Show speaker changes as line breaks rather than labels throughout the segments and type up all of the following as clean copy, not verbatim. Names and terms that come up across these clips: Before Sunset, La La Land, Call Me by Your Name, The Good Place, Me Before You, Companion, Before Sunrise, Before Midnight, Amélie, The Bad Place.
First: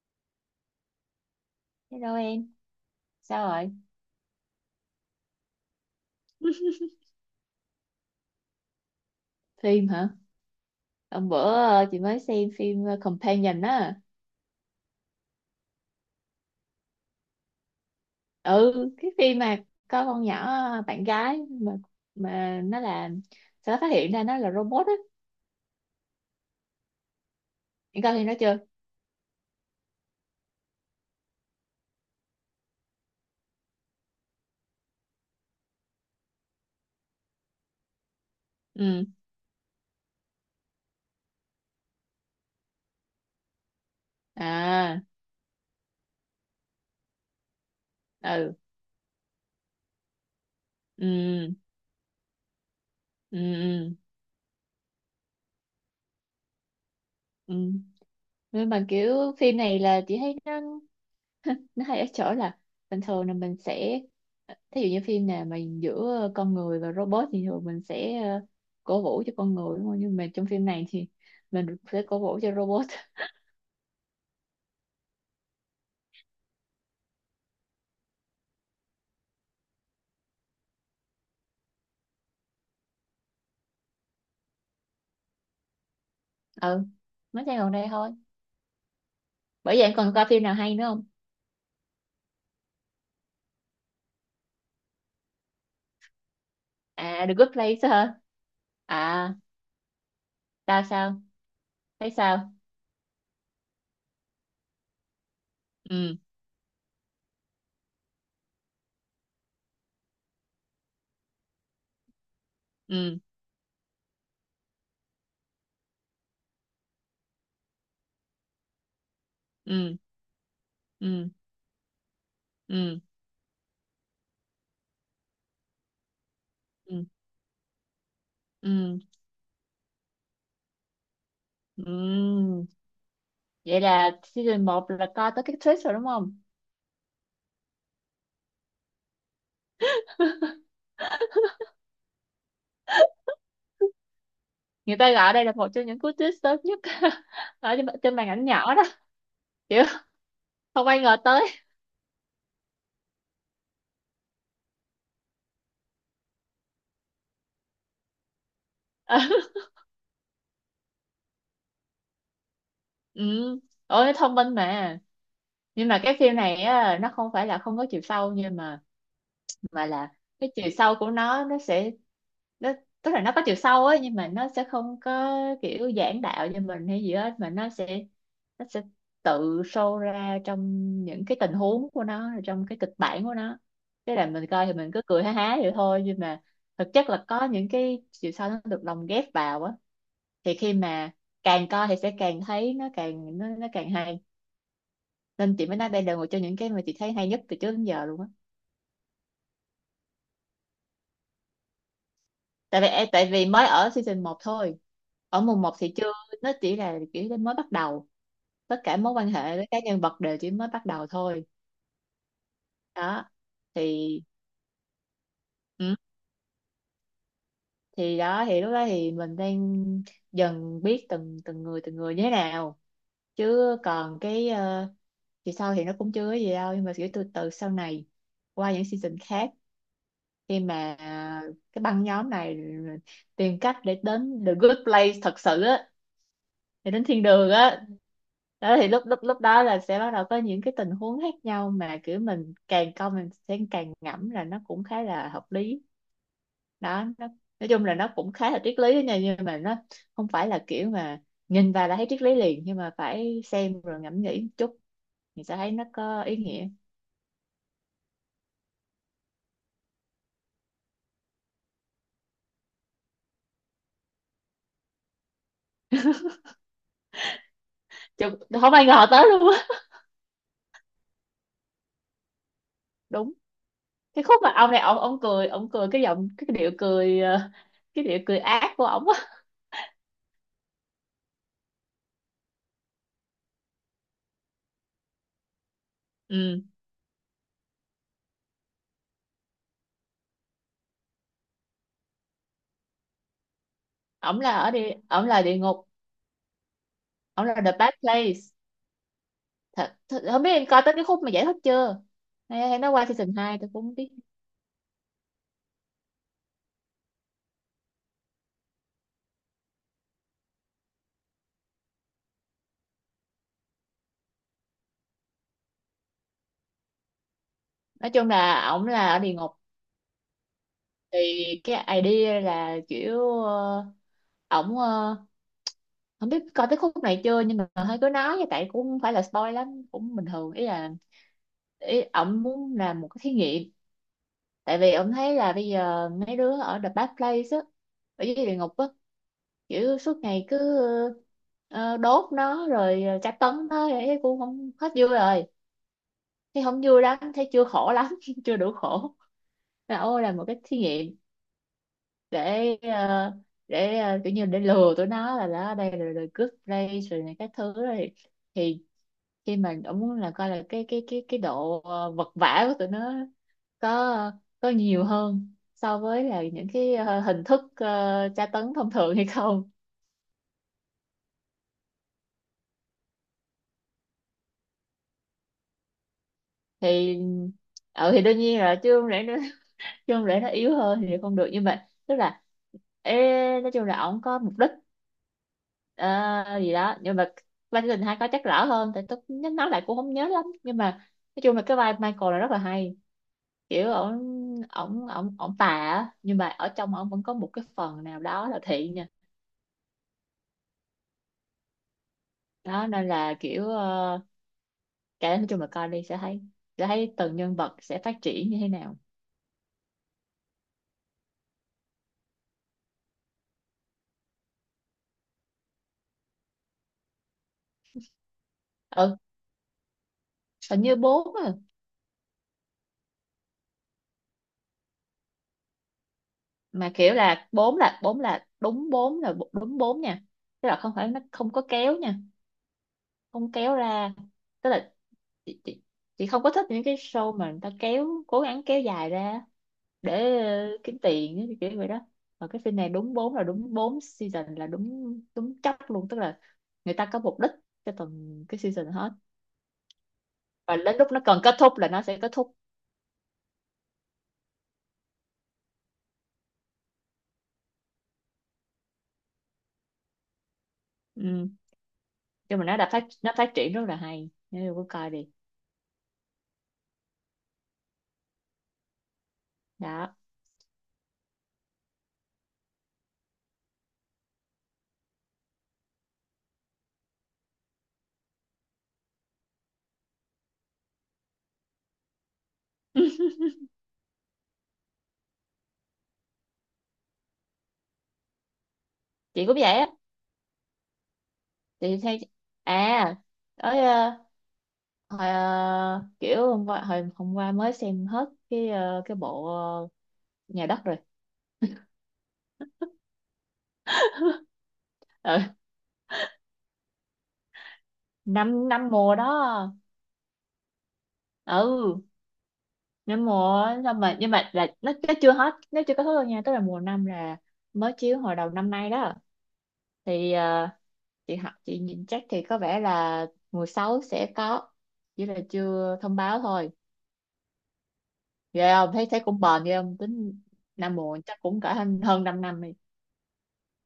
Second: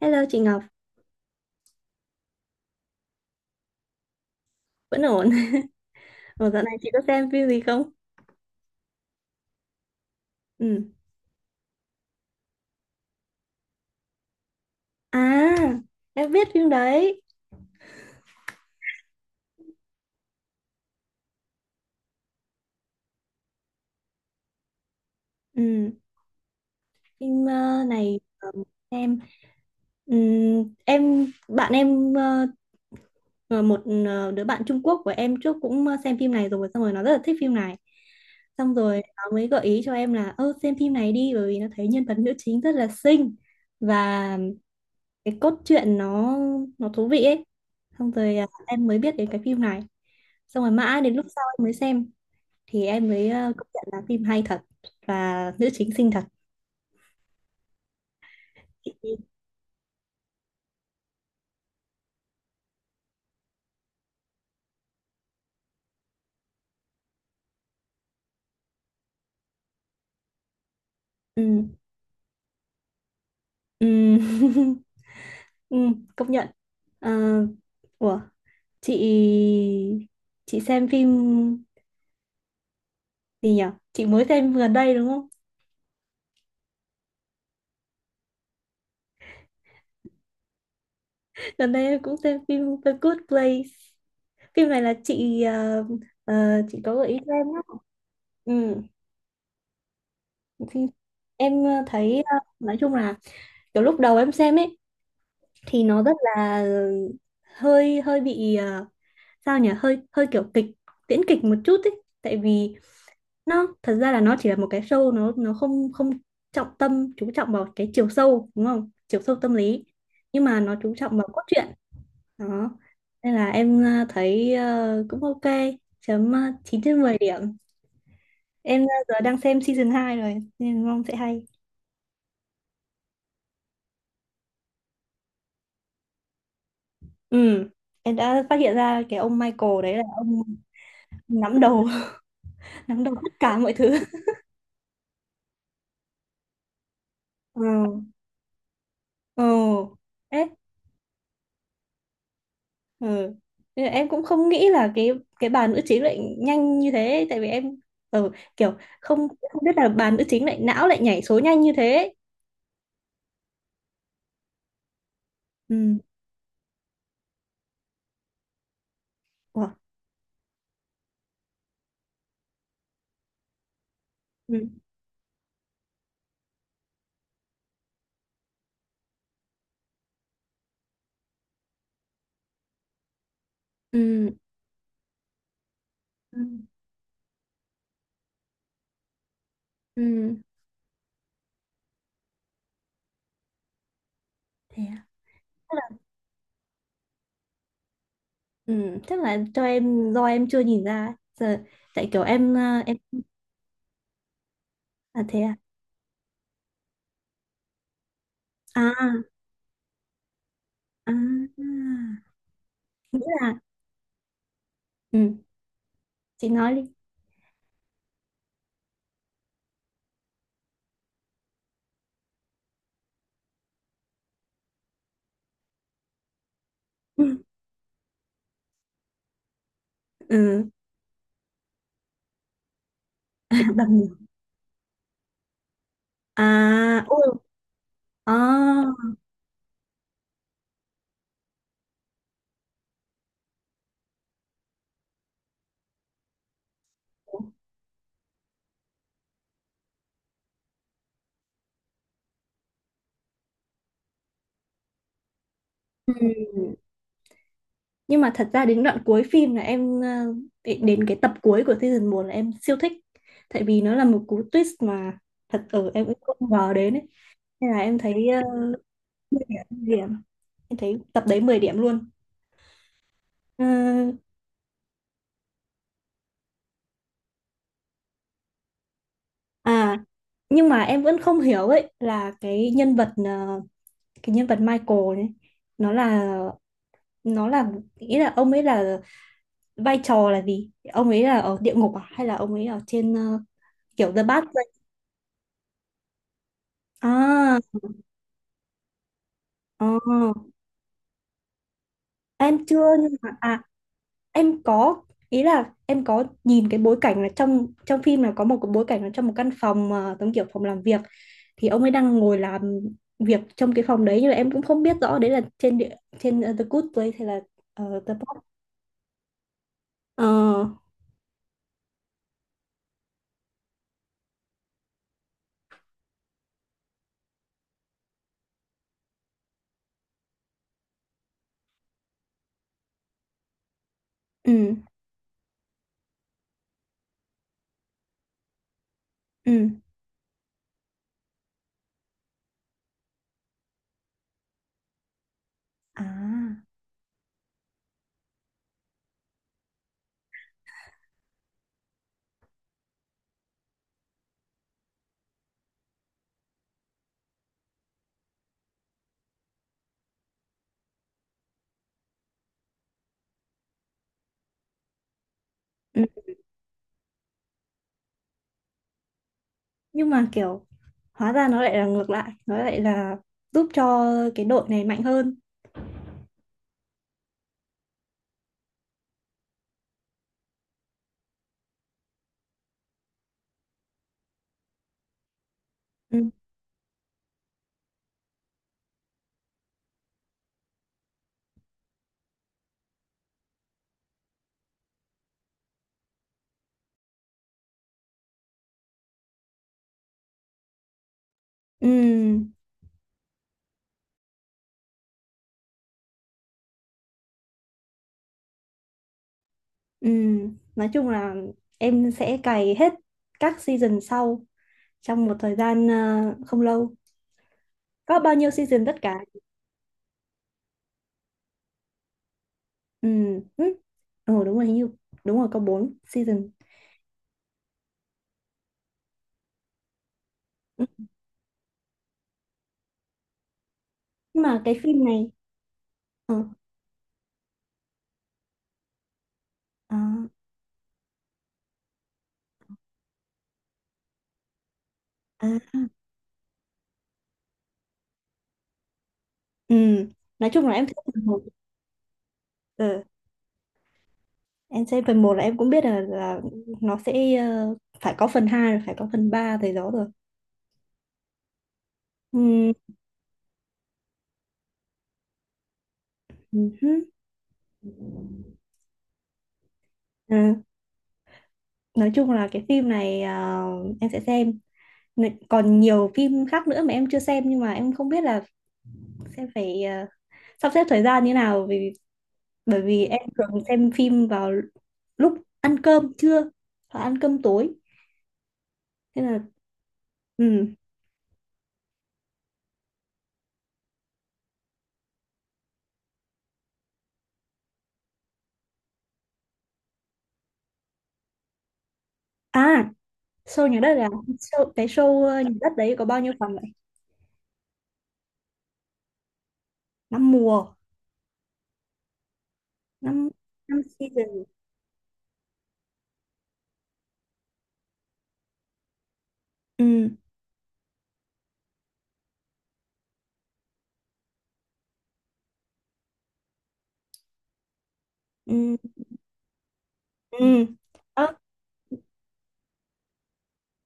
Hello chị Ngọc,
Hello em, sao rồi?
vẫn ổn. Ủa dạo này chị có xem phim gì không?
Phim hả?
Ừ.
Hôm bữa chị mới xem phim Companion á.
À, em biết phim đấy.
Ừ, cái phim mà có con nhỏ bạn gái mà nó là sẽ phát hiện ra nó là robot á.
Ừ. Phim
Em coi
này,
phim đó chưa?
em em bạn em, ờ, một đứa bạn Trung Quốc của em trước cũng xem phim này rồi, xong rồi nó rất là thích phim này. Xong rồi
Ừ.
nó mới gợi ý cho em là ơ xem phim này đi, bởi vì nó thấy nhân vật nữ chính rất là xinh và
À,
cái cốt truyện nó thú vị ấy, xong rồi
ừ.
em mới biết đến cái phim này, xong rồi mãi
Ừ.
đến lúc sau em mới xem, thì em mới
Ừ.
công nhận
Ừ.
là phim hay thật và nữ chính xinh thật.
Ừ. Nhưng mà kiểu phim này là chị thấy nó hay ở chỗ là bình thường là mình sẽ thí dụ như phim nào mà giữa con người và robot thì thường mình sẽ cổ vũ cho con người đúng không, nhưng mà trong phim này thì
Ừ,
mình sẽ cổ vũ cho robot.
ừ, ừ, công nhận. Ờ, ủa, chị chị xem phim gì nhỉ, chị mới xem gần đây đúng không?
Ừ, mới xem gần đây thôi. Bởi vậy em còn coi phim nào hay nữa không?
Gần đây em cũng xem phim The Good Place. Phim này là chị chị có gợi ý
À,
cho
The
em
Good
đó.
Place hả?
Ừ.
À, tao
Phim
sao,
em
thấy
thấy
sao?
nói chung là kiểu lúc đầu em xem ấy thì nó rất
Ừ.
là hơi hơi bị sao nhỉ, hơi hơi kiểu kịch tiễn kịch một chút ấy, tại vì
Ừ.
nó thật ra là nó chỉ là một cái show, nó không không trọng tâm chú trọng vào cái chiều sâu, đúng không, chiều sâu tâm lý,
Ừ.
nhưng mà nó chú trọng vào
Ừ.
cốt truyện đó.
Ừ.
Nên là em thấy cũng ok, chấm 9
Ừ.
trên 10 điểm. Em
Ừ.
giờ đang xem season 2 rồi nên mong sẽ hay.
Ừ. Vậy là season một là coi tới cái twist rồi đúng không?
Ừ, em đã phát hiện ra cái ông Michael đấy là ông nắm đầu, nắm đầu tất cả mọi thứ.
Người ta gọi đây là một trong những cú twist sớm nhất ở
Ừ.
trên màn ảnh nhỏ đó,
Ừ.
kiểu
Ê,
không ai ngờ tới.
ừ. Thế là em cũng không nghĩ là cái bà nữ chính lại nhanh như thế, tại vì em, ừ, kiểu không không biết là bà nữ chính lại não, lại nhảy số nhanh như thế.
Ừ, ôi thông minh mà. Nhưng
Ừ.
mà cái phim này á, nó không phải là không có chiều sâu nhưng
Ủa.
mà là cái chiều sâu của nó sẽ nó tức là nó có chiều sâu ấy, nhưng mà nó sẽ
Ừ.
không có kiểu giảng đạo cho mình hay gì hết, mà nó sẽ tự show ra trong những cái tình huống của nó rồi trong cái kịch bản của nó. Thế là
Ừ.
mình coi thì mình cứ cười ha há vậy thôi, nhưng
Ừ.
mà thực chất là có những cái chiều sâu nó được lồng ghép vào á.
Ừ.
Thì khi mà càng coi thì sẽ càng thấy nó càng hay,
Thế à?
nên chị
Tức
mới nói
là,
đây là một trong những cái mà chị thấy hay nhất từ trước đến giờ luôn á.
ừ, chắc là cho em do em chưa nhìn ra ấy. Giờ tại kiểu em ờ, em
Tại vì mới ở season một thôi.
à
Ở
thế à.
mùa một thì chưa, nó chỉ là kiểu nó mới bắt đầu,
À
tất cả
à.
mối quan hệ với các nhân vật đều chỉ mới bắt đầu
À.
thôi. Đó
Nghĩa là
thì
ừ.
ừ,
Chị nói đi.
thì đó thì lúc đó thì mình đang dần biết từng từng người người như thế nào, chứ còn cái thì sau thì nó cũng chưa có gì đâu, nhưng mà kiểu từ từ sau này qua những season khác, khi
Ừ.
mà cái băng nhóm này
À,
tìm cách
bằng
để
nhiều,
đến the good place thật sự á,
à
thì đến thiên
ui,
đường á. Đó thì
à,
lúc lúc lúc đó là sẽ bắt đầu có những cái tình huống khác nhau mà kiểu mình càng coi mình sẽ càng ngẫm là nó cũng khá là hợp lý. Đó nó, nói chung là nó cũng khá là triết lý đó nha, nhưng mà nó không phải là kiểu mà nhìn vào là thấy triết lý liền, nhưng mà phải xem rồi ngẫm nghĩ một chút thì sẽ thấy nó có ý
ừ.
nghĩa.
Nhưng mà thật ra đến đoạn cuối phim là em đến đến cái tập cuối của season một là em siêu thích, tại vì nó là một cú twist mà thật ở em cũng không ngờ đến ấy, nên là em thấy
Chứ không
uh,
ai ngờ tới
10
luôn á.
điểm, 10 điểm. Em thấy tập đấy 10 điểm luôn.
Đúng,
Ờ,
cái khúc mà ông này ông cười cười cái giọng cái điệu cười cái điệu cười ác của ổng á.
à, nhưng mà em vẫn không hiểu ấy là cái nhân vật, cái nhân vật Michael này nó là,
Ừ,
nó là, nghĩ là ông ấy là, vai trò là gì, ông ấy là ở địa ngục à hay là ông ấy ở trên, kiểu The
ổng
Bad
là ở
Place
đi, ổng là địa ngục, ổng là
à.
The Bad Place.
ờ,
Thật, thật không biết em coi tới cái khúc mà giải thích chưa,
em
hay, hay
chưa,
nó qua
nhưng
season
mà
hai
à
tôi cũng không biết.
em có, ý là em có nhìn cái bối cảnh là trong trong phim là có một cái bối cảnh là trong một căn phòng, giống kiểu phòng làm việc, thì ông ấy đang ngồi làm việc trong cái phòng đấy nhưng mà em cũng không biết rõ đấy là trên địa, trên, The Good Place hay là
Nói
The
chung
Bad.
là ổng là ở địa ngục.
Ờ.
Thì cái idea là kiểu ổng không biết coi tới khúc này chưa nhưng mà hơi cứ nói vậy, tại cũng không phải là spoil lắm cũng bình thường, ý là ý ổng muốn làm một cái thí nghiệm.
Ừ.
Tại vì ông thấy là bây giờ mấy đứa ở The Bad Place á, ở dưới địa ngục á,
Ừ.
kiểu suốt ngày cứ đốt nó rồi tra tấn nó thế cũng không hết vui rồi,
À.
thấy không vui lắm, thấy chưa khổ lắm, chưa đủ khổ, là ô là một cái thí nghiệm để ờ, để kiểu như để lừa tụi nó là đó đây là đời cướp đây rồi này các thứ rồi. Thì khi mà ông muốn là coi là cái độ vật vã của tụi nó có nhiều hơn so
Ừ.
với là những cái hình thức tra tấn thông thường hay không.
Nhưng mà kiểu hóa ra nó lại là ngược lại, nó lại là giúp cho cái đội này mạnh hơn.
Thì ừ, thì đương nhiên là chứ không lẽ nó chứ không lẽ nó yếu hơn thì không được, nhưng mà tức là ê, nói chung là ổng có mục đích
Ừ.
ờ, gì đó, nhưng mà vai tình hai có chắc rõ hơn tại tôi nhớ nói lại cũng không nhớ lắm, nhưng mà nói chung là cái vai Michael là rất là hay, kiểu ổng ổng ổng ổng tà á nhưng mà ở trong ổng vẫn có một cái phần nào đó là thiện nha.
Ừ.
Đó nên là kiểu cái nói chung là coi đi sẽ thấy, từng nhân vật sẽ phát triển như thế nào.
Ừ. Nói chung là em sẽ cày hết các season sau trong một thời gian không lâu. Có bao nhiêu season tất
Ừ,
cả?
hình như bốn à.
Ừ. Ừ. Ờ, đúng rồi hình như, đúng rồi có 4 season.
Mà kiểu là bốn là bốn là đúng bốn là đúng bốn nha, tức là
Ừ.
không phải nó không có kéo nha, không kéo ra,
Nhưng mà
tức
cái
là
phim này,
chị, chị, chị
ờ,
không có thích những cái show mà người ta kéo cố gắng kéo dài ra
à,
để kiếm tiền ấy, kiểu vậy đó. Và cái phim này đúng bốn là đúng bốn season là đúng
à,
đúng chóc luôn, tức là người ta có mục đích cho từng cái season hết,
ừ, nói chung là
và
em thích
đến lúc nó
phần
cần
một.
kết thúc là nó sẽ kết thúc.
Ừ. Em xem phần một là em cũng biết là nó sẽ phải có phần 2 rồi phải có phần 3 thầy đó rồi.
Ừ. Nhưng mà
Ừ.
nó phát triển rất là hay nếu cô coi đi.
Ừ hứ.
Đó.
À, nói chung là cái phim này à, em sẽ xem. N- Còn nhiều phim khác nữa mà em chưa xem, nhưng mà em không biết là sẽ phải, à, sắp xếp thời gian như nào, vì bởi vì em thường xem phim vào lúc ăn cơm trưa hoặc ăn cơm tối. Thế là
Chị cũng vậy á.
ừ.
Chị thấy à, ở Hồi, kiểu hôm qua hồi hôm qua mới xem hết cái cái bộ nhà đất rồi.
À, show nhà đất à? Show, cái show
Ừ,
nhà đất đấy có bao nhiêu phần vậy?
năm năm mùa đó.
Năm mùa,
Ừ, năm
năm
mùa
năm
á, xong mà nhưng
season.
mà là nó chưa hết nó chưa kết thúc đâu nha, tức là mùa năm là mới chiếu hồi đầu năm nay đó.
Ừ.
Thì chị học chị nhìn chắc thì có vẻ là mùa sáu sẽ có, chỉ là chưa thông báo thôi. Ghê
Ừ.
không, thấy thấy cũng bền ghê không tính,
Ừ.
năm muộn
Ờ.
chắc cũng cả hơn hơn 5 năm đi.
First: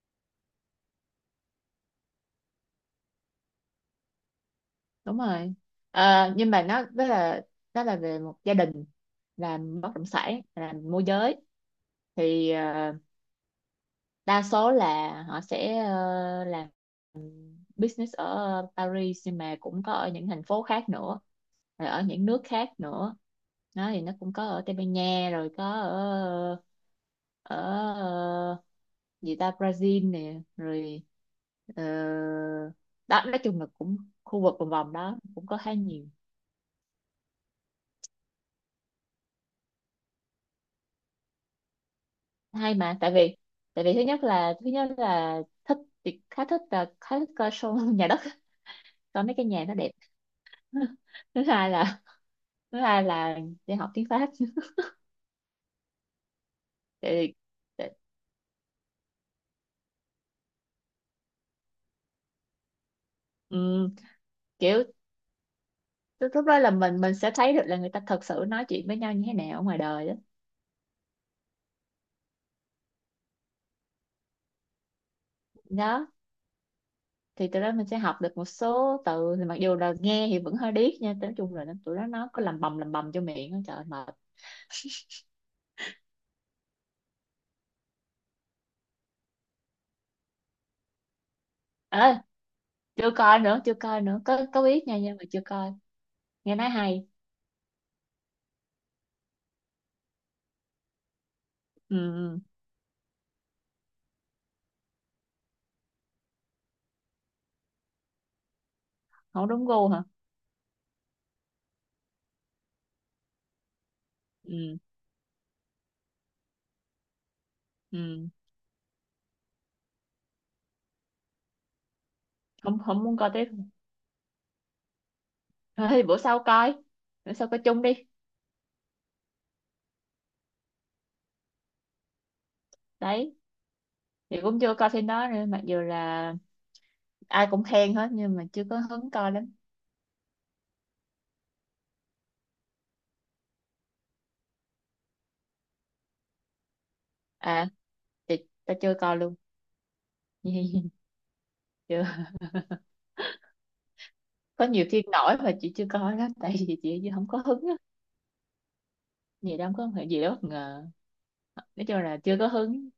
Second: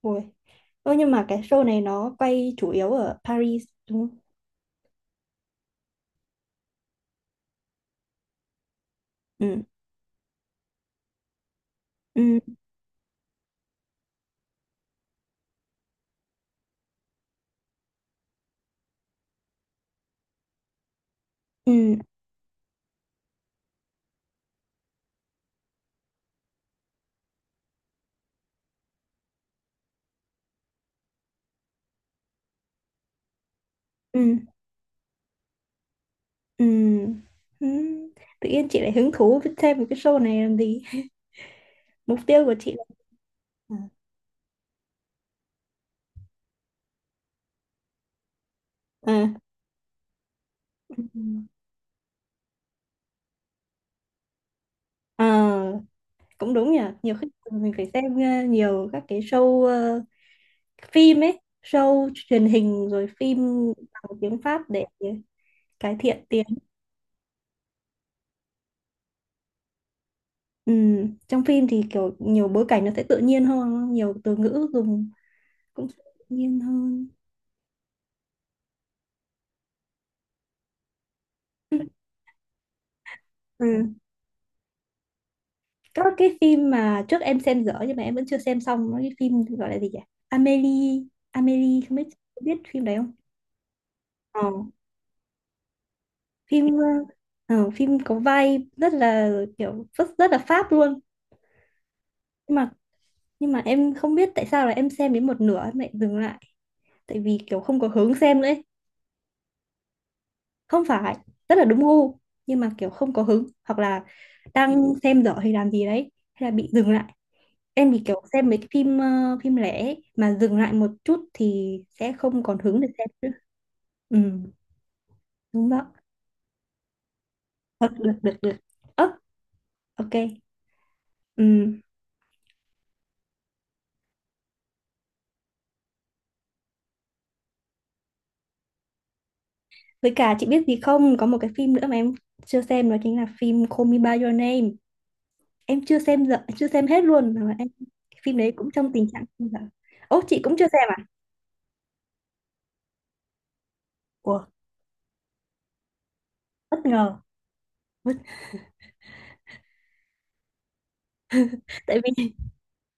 Ôi. Ơ, nhưng mà cái show này nó quay chủ yếu ở Paris đúng không?
Đúng rồi. Ờ, nhưng mà nó đó là về một gia đình
Ừ.
làm bất động sản làm môi giới.
Ừ.
Thì đa số là họ sẽ làm business ở Paris, nhưng mà cũng có ở những thành phố khác nữa rồi
Ừ.
ở những nước khác nữa. Nó thì nó cũng có ở Tây Ban Nha rồi có ở ở ờ, gì ta Brazil nè rồi, ờ, đó nói chung là cũng
Ừ.
khu vực vòng vòng đó cũng có khá nhiều.
Ừ. Ừ. Tự nhiên chị lại hứng thú với thêm một cái show này làm gì? Mục tiêu của chị
Hay
là,
mà tại vì,
à,
thứ nhất là thích, thì khá thích coi show nhà đất, coi
à,
mấy cái nhà nó đẹp.
ừ.
thứ hai là Thứ hai là đi học tiếng Pháp.
Ờ, cũng đúng nhỉ. Nhiều khi
Tại
mình
vì,
phải xem nhiều các cái show, phim ấy, show truyền hình rồi phim
ừ,
bằng tiếng Pháp để
kiểu
cải thiện
lúc
tiếng.
lúc đó là mình sẽ thấy được là người ta thật sự nói chuyện với nhau như thế nào ở ngoài đời đó.
Ừ, trong phim thì kiểu nhiều bối cảnh nó sẽ tự nhiên hơn, nhiều từ ngữ dùng cũng sẽ
Đó.
tự nhiên hơn.
Thì từ đó mình sẽ học được một số từ, thì mặc dù là nghe thì vẫn hơi điếc nha, nói chung là nó-
Ừ.
tụi nó có làm bầm cho miệng á,
Ừ.
trời ơi, mệt.
Các cái phim mà trước em xem dở nhưng mà em vẫn chưa xem xong, nó cái phim gọi là gì nhỉ? Amélie, Amélie, không
Ê,
biết, biết phim đấy không?
chưa coi nữa
Ờ,
có biết nha nhưng mà chưa coi, nghe nói
phim
hay.
phim có vai rất là, kiểu rất, rất là Pháp luôn.
Ừ, ừ.
Nhưng mà nhưng mà em không biết tại sao là em xem đến một nửa em lại dừng lại, tại vì kiểu không có hứng xem nữa ấy.
Không đúng gu hả?
Không phải, rất là đúng gu, nhưng mà kiểu không có hứng hoặc là
Ừ,
đang xem dở hay làm gì đấy hay là bị dừng lại. Em thì kiểu
ừ.
xem mấy cái phim phim lẻ ấy, mà dừng lại một chút thì sẽ không còn
Không,
hứng để
không
xem
muốn
nữa.
coi tiếp.
Ừ. Đúng
Thôi
đó.
thì bữa sau coi, bữa sau coi chung
Được
đi.
được được được. Ơ, ok, ừ.
Đấy, thì cũng chưa coi phim đó nữa, mặc dù là ai cũng khen hết nhưng mà chưa có hứng coi lắm.
Với cả chị biết gì không, có một cái phim nữa mà em chưa xem đó chính là phim Call Me by Your Name. Em chưa xem dở, chưa xem hết luôn, mà
À,
em, cái
chị
phim đấy cũng
tao
trong
chưa
tình
coi
trạng
luôn.
không dở. Ồ, chị cũng chưa xem à?
Chưa.
Ủa,
Có nhiều phim nổi mà chị chưa coi đó tại
bất
vì chị
ngờ.
không có hứng á, gì đâu có phải gì đó bất ngờ, nói chung
tại
là
vì
chưa có hứng.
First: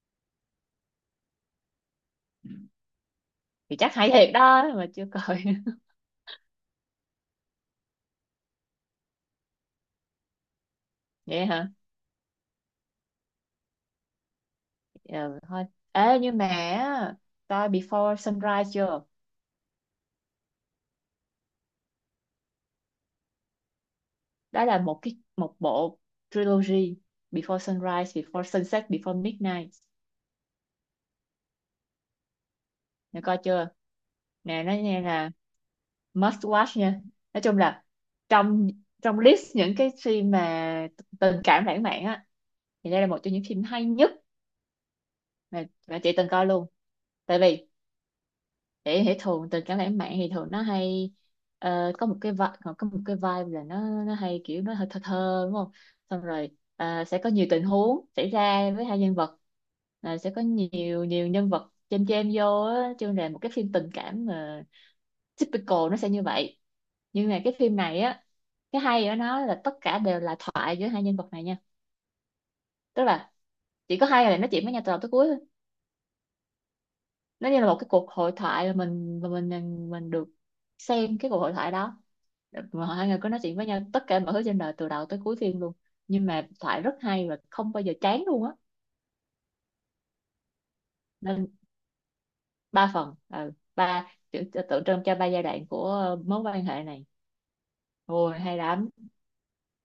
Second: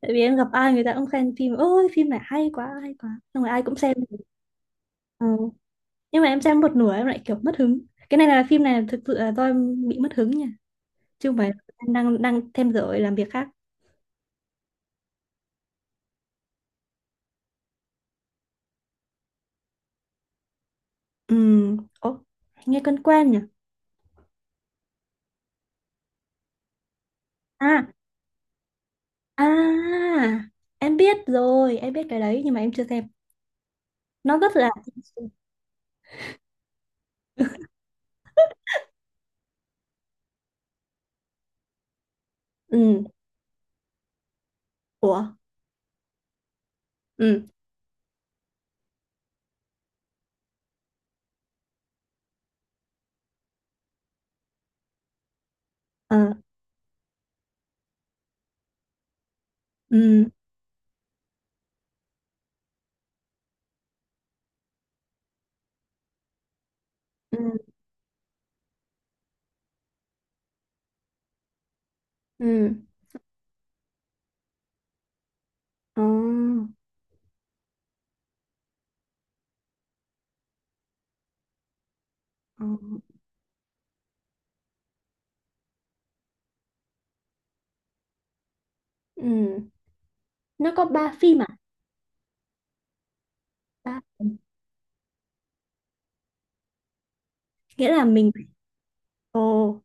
tại vì em gặp ai người ta cũng khen phim ôi phim này hay quá hay quá, xong rồi ai cũng
Thì
xem.
chắc hay thiệt đó mà chưa
Ừ.
coi.
Nhưng mà em xem một nửa em lại kiểu mất hứng. Cái này là phim này thực sự là do em bị mất hứng nha, chứ không
Vậy
phải
hả?
em đang đang thêm giờ làm việc khác.
Ờ, thôi, ê nhưng mà á, coi Before Sunrise chưa?
Ừ. Ồ, nghe quen quen nhỉ.
Đó là một cái một bộ trilogy: Before
À,
Sunrise, Before Sunset, Before
à,
Midnight.
em biết rồi, em biết cái đấy nhưng mà em chưa xem.
Nè coi chưa?
Nó rất
Nè
là
nó nghe là must watch nha. Nói chung là trong trong list những cái phim mà tình cảm lãng mạn á, thì đây
ừ,
là một trong những phim hay nhất
ủa,
mà chị từng coi luôn. Tại
ừ,
vì để hệ thường tình cảm lãng mạn thì thường nó hay, có một cái vibe, có một cái vibe là nó hay kiểu nó hơi thơ thơ đúng không.
ờ,
Xong rồi sẽ có nhiều tình huống xảy ra với hai nhân vật. Ờ,
ừ,
sẽ có nhiều nhiều nhân vật chêm chêm vô á, chứ là một cái phim tình cảm mà typical nó sẽ như vậy. Nhưng mà cái
ừ,
phim này á, cái hay ở nó là tất cả đều là thoại giữa hai nhân vật này nha,
ừ,
tức là chỉ có hai người này nói chuyện với nhau từ đầu tới cuối thôi.
ờ,
Nó như là một cái cuộc hội thoại là mình được xem cái cuộc hội thoại đó,
ờ,
mà hai người có nói chuyện với nhau tất cả mọi thứ trên đời từ đầu tới cuối phim luôn, nhưng mà thoại rất hay và không bao giờ chán luôn á.
ừ. Nó có ba phim à?
Nên ba phần ừ,
Ba,
ba tượng tượng trưng cho ba giai đoạn của mối quan hệ này.
nghĩa là mình,
Ôi hay lắm.
ồ,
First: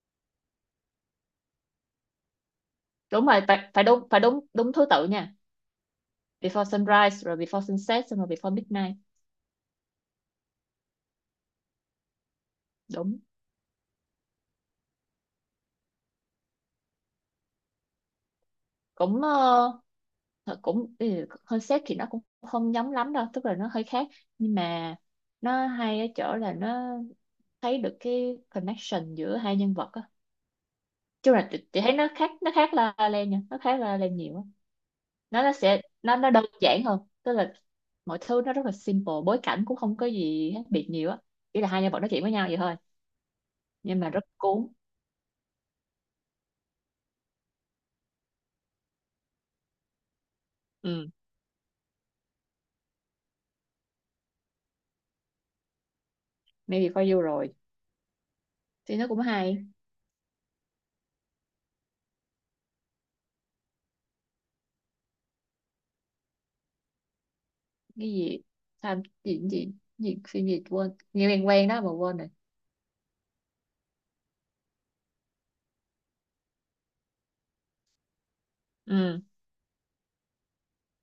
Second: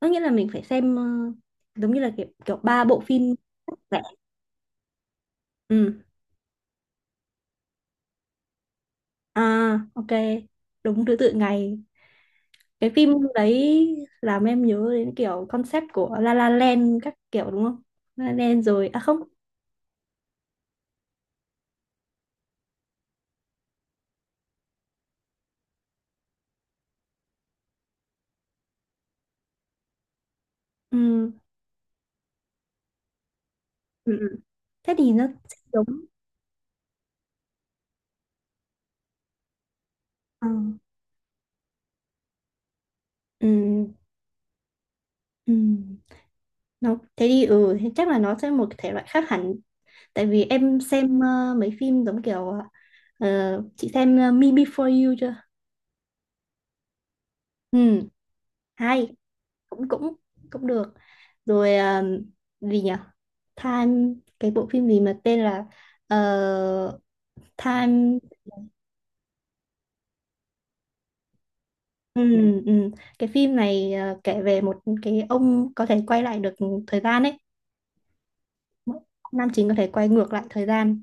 có nghĩa là mình phải xem giống như là kiểu kiểu ba bộ
Đúng
phim
rồi, phải phải
lẻ.
đúng đúng đúng thứ tự nha.
Ừ.
Before Sunrise rồi Before Sunset xong rồi Before Midnight.
À. Ok, đúng thứ tự ngày, cái phim
Đúng.
đấy làm em nhớ đến kiểu concept của La La Land các kiểu đúng không? La La Land rồi à không?
Cũng thật cũng ừ, concept thì nó cũng không giống lắm đâu, tức là nó hơi khác, nhưng mà nó hay ở chỗ là nó thấy được cái connection giữa hai nhân vật á.
Ừ,
Chung là chị thấy nó khác La La Land nha, nó khác La La Land
ừ.
nhiều
Ừ.
á.
Thế thì nó
Nó
sẽ
sẽ
giống,
nó đơn giản hơn, tức là mọi thứ nó rất là simple, bối cảnh cũng không có
ờ,
gì khác biệt nhiều á, chỉ là hai nhân vật nói chuyện với nhau vậy thôi,
ừ.
nhưng mà rất cuốn.
Ừ. Nó, thế thì ừ thế chắc là nó sẽ một cái thể loại khác hẳn, tại vì em
Ừ,
xem mấy phim giống kiểu ờ, chị xem Me Before You chưa?
maybe for you rồi,
Ừ.
thì nó
Hay,
cũng hay.
cũng cũng cũng được. Rồi, à, gì nhỉ, Time, cái bộ phim gì mà tên là ờ,
Cái
Time.
gì? Tham gì gì gì phim gì quên, nghe quen quen đó mà quên
Ừ,
rồi.
ừ. Cái phim này à, kể về một cái ông có thể quay lại được thời gian ấy.
Ừ,
Nam chính có thể quay ngược lại thời gian.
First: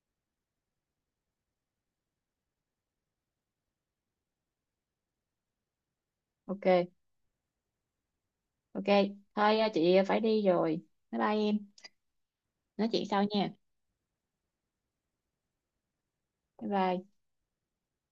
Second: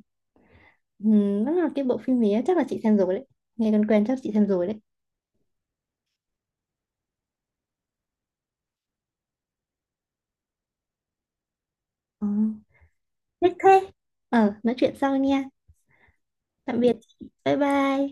Ừ, đó là cái bộ phim này chắc là chị xem rồi đấy, nghe quen quen, chắc chị xem rồi đấy.
ok, ok thôi à, chị phải đi rồi, bye bye em.
Ừ.
Nói chuyện sau nha.
Thế thế. Ờ, nói chuyện sau nha.
Bye
Tạm biệt
bye.
chị. Bye bye.